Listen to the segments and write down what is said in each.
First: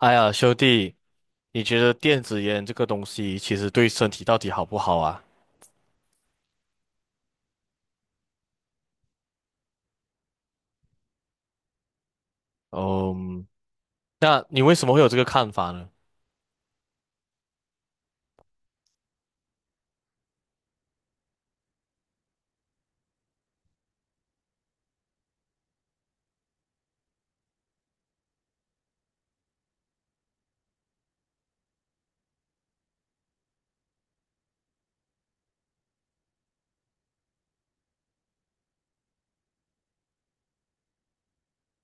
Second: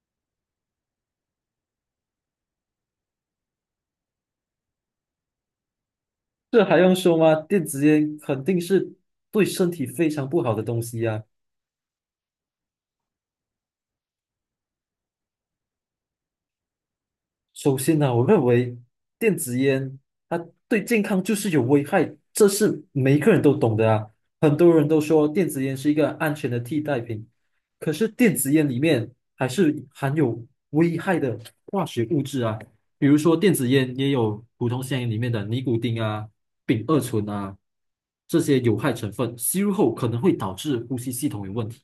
哎呀，兄弟，你觉得电子烟这个东西其实对身体到底好不好啊？这还用说吗？电子烟肯定是对身体非常不好的东西呀。嗯，那你为什么会有这个看法呢？首先呢，我认为电子烟它对健康就是有危害，这是每一个人都懂的啊。很多人都说电子烟是一个安全的替代品，可是电子烟里面还是含有危害的化学物质啊，比如说电子烟也有普通香烟里面的尼古丁啊、丙二醇啊，这些有害成分，吸入后可能会导致呼吸系统有问题，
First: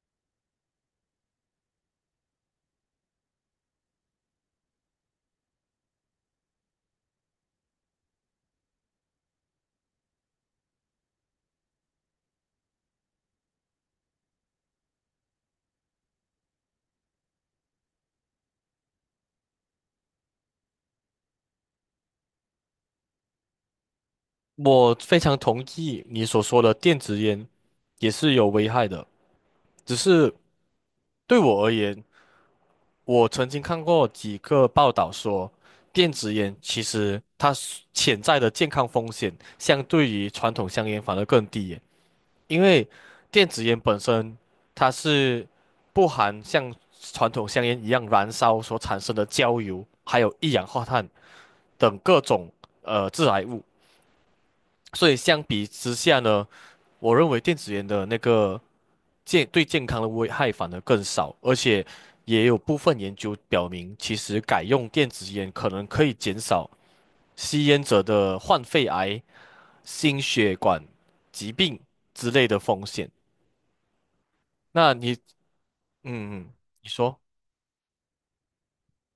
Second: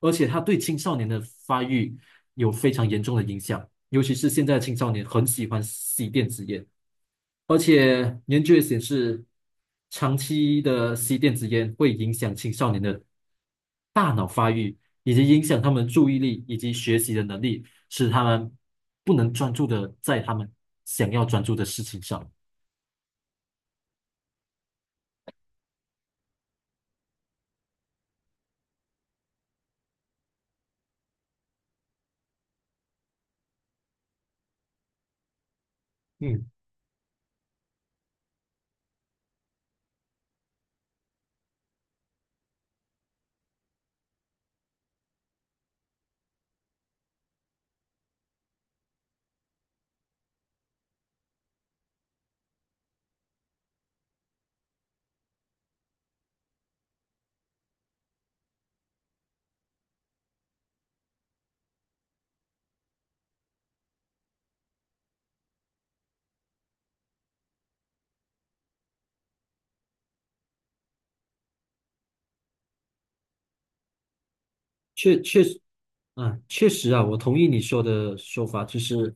而且它对青少年的发育有非常严重的影响。尤其是现在的青少年很喜欢吸电子烟，而且研究也显示，长期的吸电子烟会影响青少年的大脑发育，以及影响他们注意力以及学习的能力，使他们不能专注的在他们想要专注的事情上。我非常同意你所说的，电子烟也是有危害的，只是对我而言，我曾经看过几个报道说，电子嗯。烟其实它是潜在的健康风险相对于传统香烟反而更低耶。因为电子烟本身它是不含像传统香烟一样燃烧所产生的焦油，还有一氧化碳等各种致癌物，所以相比之下呢，我认为电子烟的那个健对健康的危害反而更少，而且也有部分研究表明，其实改用电子烟可能可以减少吸烟者的患肺癌、心血管疾病之类的风险。那你确确实，嗯嗯，确你实啊，我说同意你说的说法，就是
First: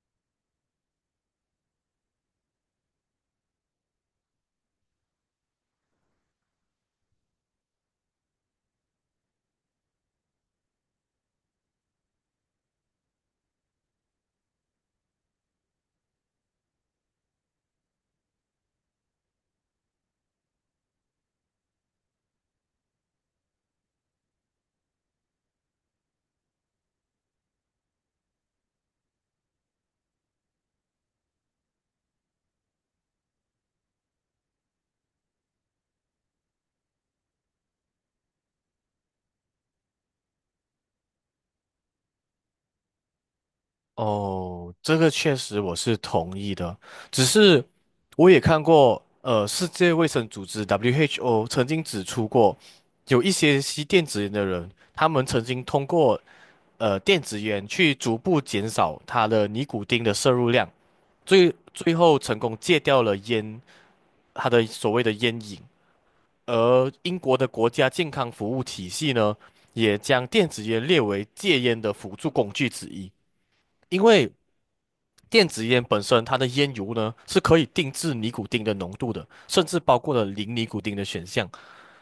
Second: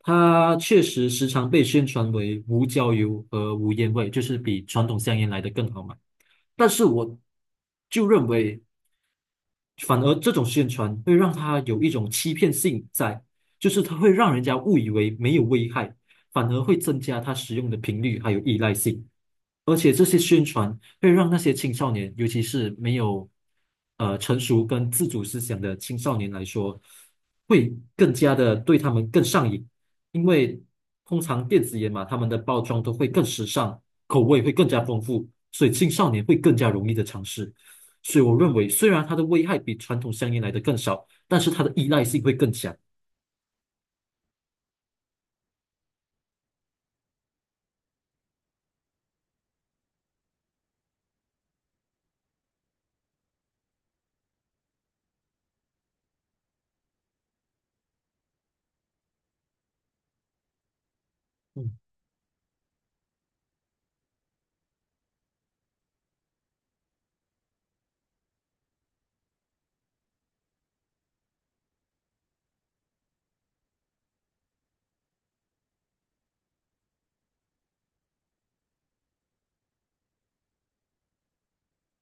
它确实时常被宣传为无焦油和无烟味，就是比传统香烟来的更好嘛。但是我就认为反而这种宣传会让他有一种欺骗性在，就是它会让人家误以为没有危害，反而会增加他使用的频率还有依赖性。而且这些宣传会让那些青少年，尤其是没有成熟跟自主思想的青少年来说，会更加的对他们更上瘾，因为通常电子烟嘛，他们的包装都会更时尚，口味会更加丰富，所以青少年会更加容易的尝试。所以我认为，虽然它的危害比传统香烟来的更少，但是它的依赖性会更强。哦，这个确实我是同意的，只是我也看过，世界卫生组织 WHO 曾经指出过，有一些吸电子烟的人，他们曾经通过电子烟去逐步减少他的尼古丁的摄入量，最嗯，最后成功戒掉了烟，他的所谓的烟瘾。而英国的国家健康服务体系呢，也将电子烟列为戒烟的辅助工具之一。因为电子烟本身它的烟油呢是可以定制尼古丁的浓度的，甚至包括了零尼古丁的选项。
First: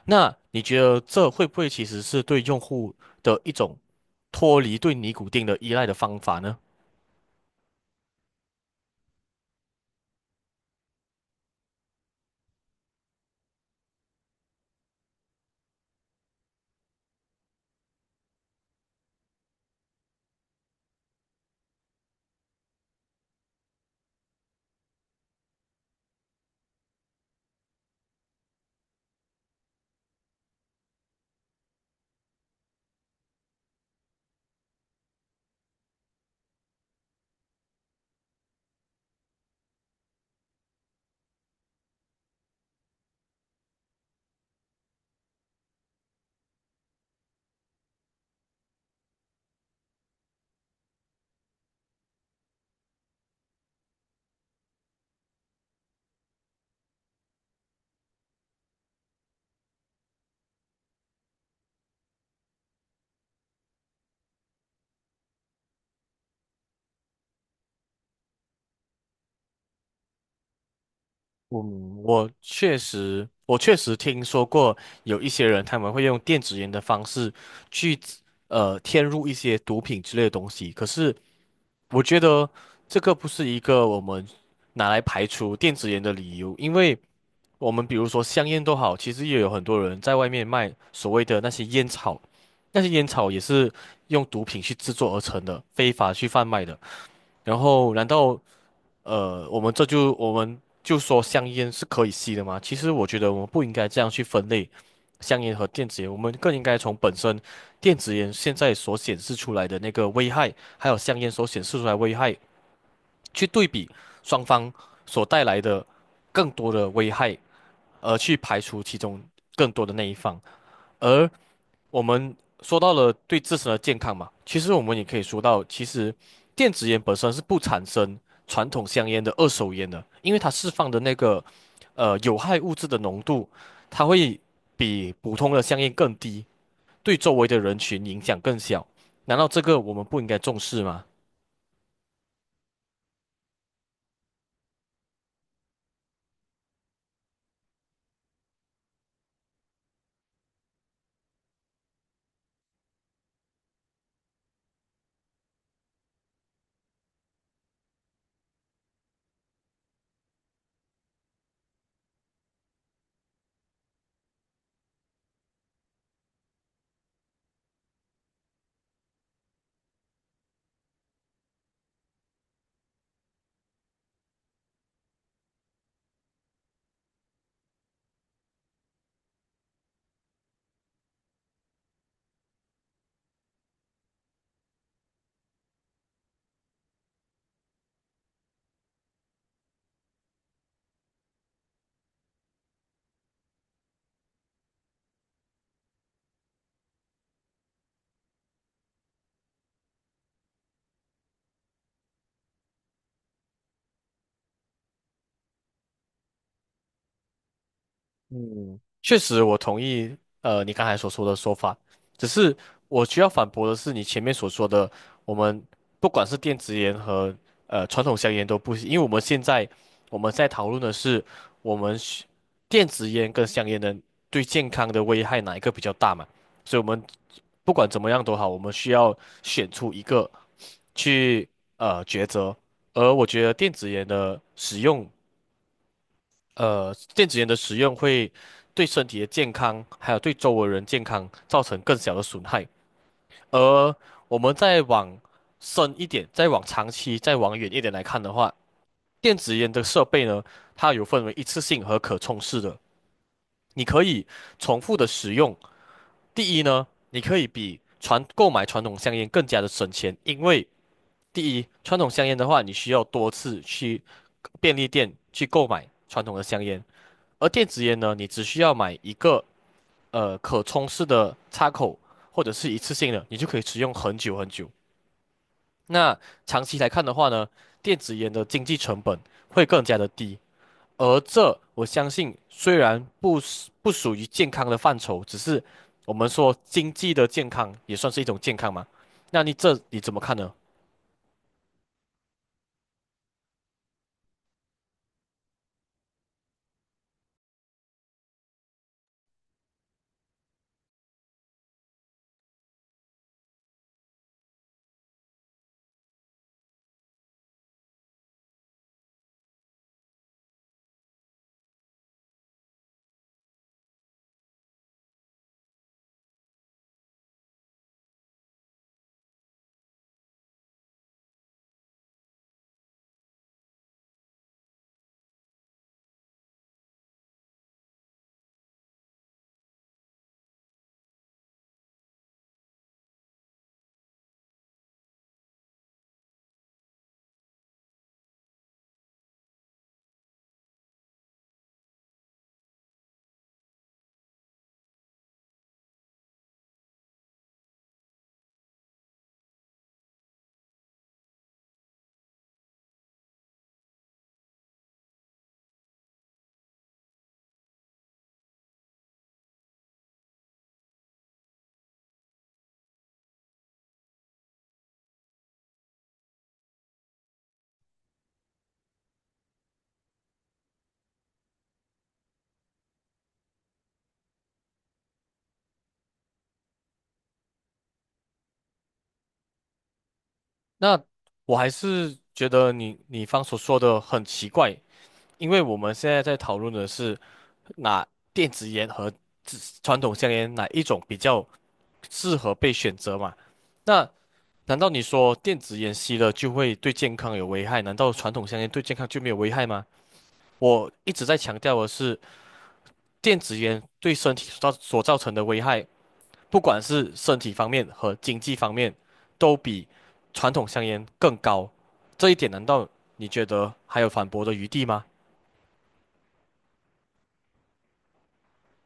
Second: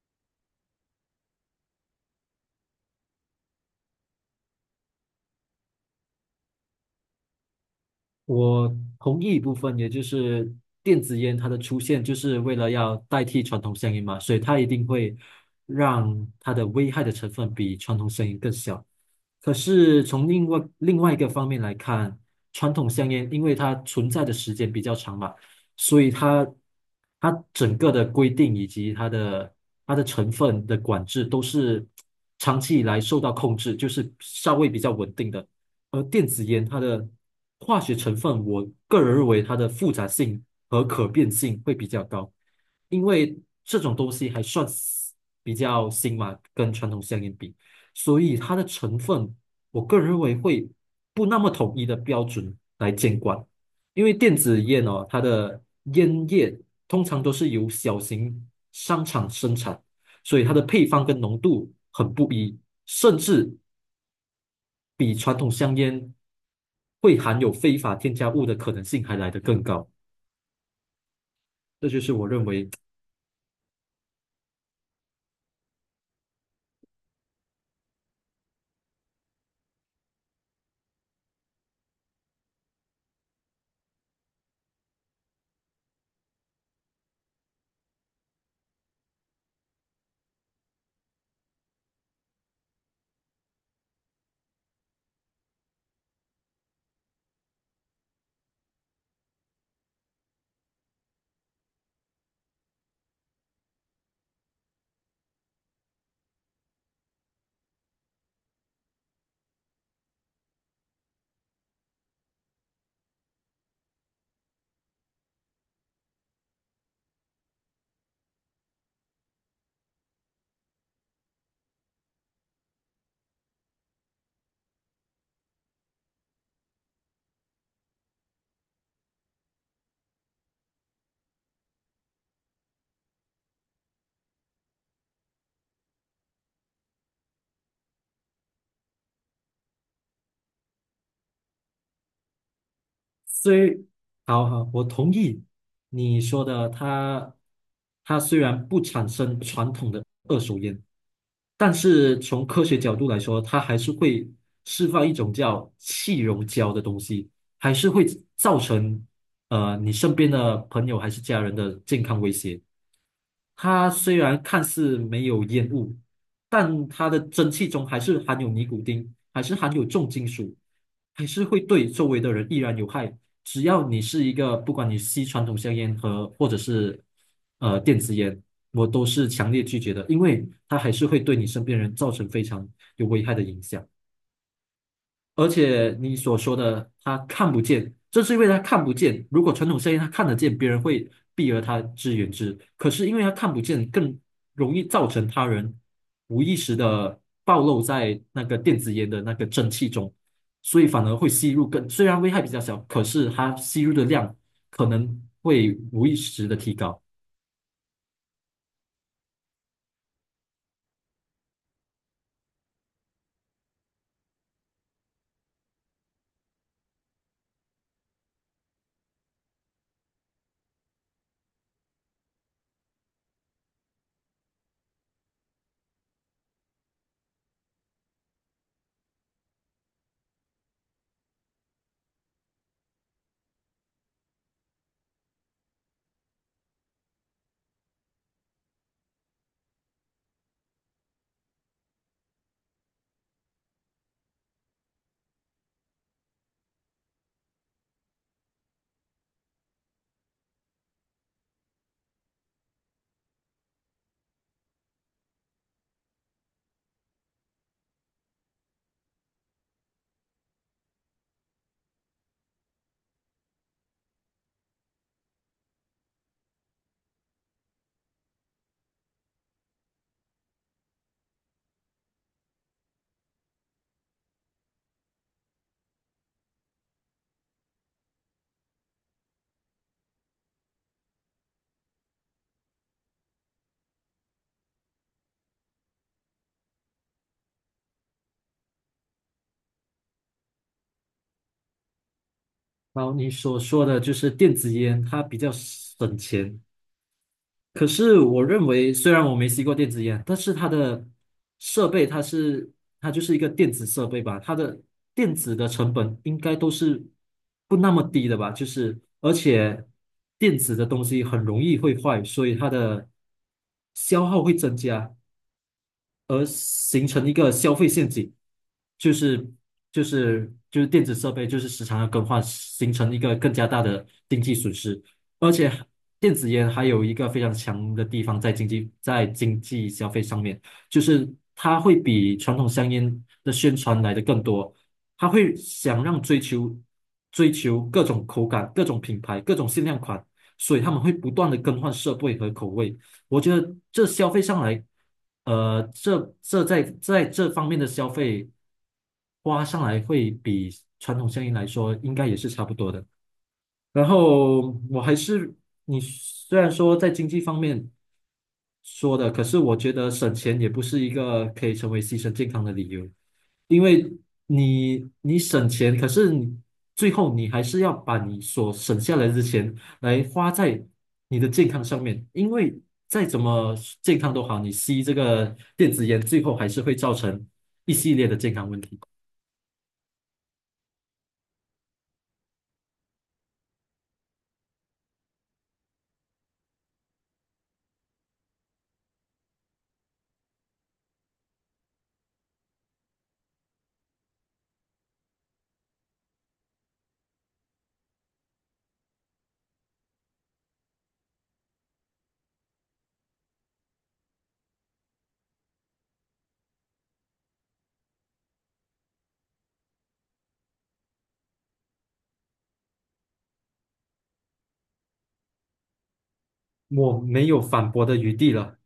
那你觉得这会不会其实是对用户的一种脱离对尼古丁的依赖的方法呢？我同意一部分，也就是电子烟它的出现就是为了要代替传统香烟嘛，所以它一定会让它的危害的成分比传统香烟更小。可是从另外一个方面来看，传统香烟因为它存在的时间比较长嘛。所以它整个的规定以及它的成分的管制都是长期以来受到控制，就是稍微比较稳定的。而电子烟它的化学成分，我个人认为它的复杂性和可变性会比较高，因为这种东西还算是比较新嘛，跟传统香烟比，所以它的成分，我个人认为会不那么统一的标准来监管。因为电子烟哦，它的烟叶通常都是由小型商场生产，所以它的配方跟浓度很不一，甚至比传统香烟会含有非法添加物的可能性还来得更高。这就嗯，是我我认为。确实，我确实听说过有一些人他们会用电子烟的方式去添入一些毒品之类的东西，可是我觉得这个不是一个我们拿来排除电子烟的理由，因为我们比如说香烟都好，其实也有很多人在外面卖所谓的那些烟草，那些烟草也是用毒品去制作而成的，非法去贩卖的。然后，难道我们这就我们就说香烟是可以吸的吗？其实我觉得我们不应该这样去分类香烟和电子烟，我们更应该从本身电子烟现在所显示出来的那个危害，还有香烟所显示出来的危害去对比双方所带来的更多的危害。而去排除其中更多的那一方。而我们说到了对自身的健康嘛，其实我们也可以说到，其实电子烟本身是不产生传统香烟的二手烟的，因为它释放的那个有害物质的浓度，它会比普通的香烟更低，对周围的人群影响更小。难道这个我们不应该重视吗？虽好好，我同意你说的，它虽然不产生传统的二手烟，但是从科学角度来说，它还是会释放一种叫气溶胶的东西，还是会造成你身边的朋友还是家人的健康威胁。它虽然看似没有烟雾，但它的蒸汽中还是含有尼古丁，还是含有重金属，还是会对周围的人依然有害。只要你是一个，不管你吸传统香烟和或者是电子烟，我都是强烈拒绝的，因为它还是会对你身边人造成非常有危害的影响。而且你所说的他看不见，正是因为他看不见。如果传统生意他看得见，别人会避而他之远之。可是因为他看不见，更容易造成他人无意识的暴露在那个电子烟的那个蒸汽中，所以反而会吸入更，虽然危害比较小，可是它吸入的量可能会无意识的提高。嗯，确实，我同意，你刚才所说的说法，只是我需要反驳的是你前面所说的，我们不管是电子烟和传统香烟都不行，因为我们现在我们在讨论的是我们需电子烟跟香烟的对健康的危害哪一个比较大嘛，所以我们不管怎么样都好，我们需要选出一个去抉择，而我觉得电子烟的使用。电子烟的使用会对身体的健康，还有对周围人健康造成更小的损害。而我们再往深一点，再往长期、再往远一点来看的话，电子烟的设备呢，它有分为一次性和可充式的，你可以重复的使用。第一呢，你可以比传购买传统香烟更加的省钱，因为第一，传统香烟的话，你需要多次去便利店去购买传统的香烟。而电子烟呢，你只需要买一个可充式的插口，或者是一次性的，你就可以使用很久很久。那长期来看的话呢，电子烟的经济成本会更加的低。而这我相信，虽然不是不属于健康的范畴，只是我们说经济的健康也算是一种健康嘛。那你这你怎么看呢？然后你所说的就是电子烟，它比较省钱，可是我认为，虽然我没吸过电子烟，但是它的设备，它是它就是一个电子设备吧，它的电子的成本应该都是不那么低的吧？就是而且电子的东西很容易会坏，所以它的消耗会增加。形成一个消费陷阱，就是就是电子设备就是时常要更换，形成一个更加大的经济损失。而且电子烟还有一个非常强的地方在经济消费上面，就是它会比传统香烟的宣传来的更多，它会想让追求各种口感、各种品牌、各种限量款，所以他们会不断的更换设备和口味。我觉得这消费上来，这这在在这方面的消费花上来会比传统香烟来说应该也是差不多的。然后我还是你虽然说在经济方面说的，可是我觉得省钱也不是一个可以成为牺牲健康的理由。因为你省钱，可是你最后你还是要把你所省下来的钱来花在你的健康上面，因为再怎么健康都好，你吸这个电子烟，最后还是会造成一系列的健康问题。那我还是觉得你你方所说的很奇怪，因为我们现在在讨论的是。那电子烟和自传统香烟哪一种比较适合被选择嘛？那难道你说电子烟吸了就会对健康有危害？难道传统香烟对健康就没有危害吗？我一直在强调的是，电子烟对身体所造成的危害，不管是身体方面和经济方面，都比传统香烟更高。这一点难道你觉得还有反驳的余地吗？我没有反驳的余地了。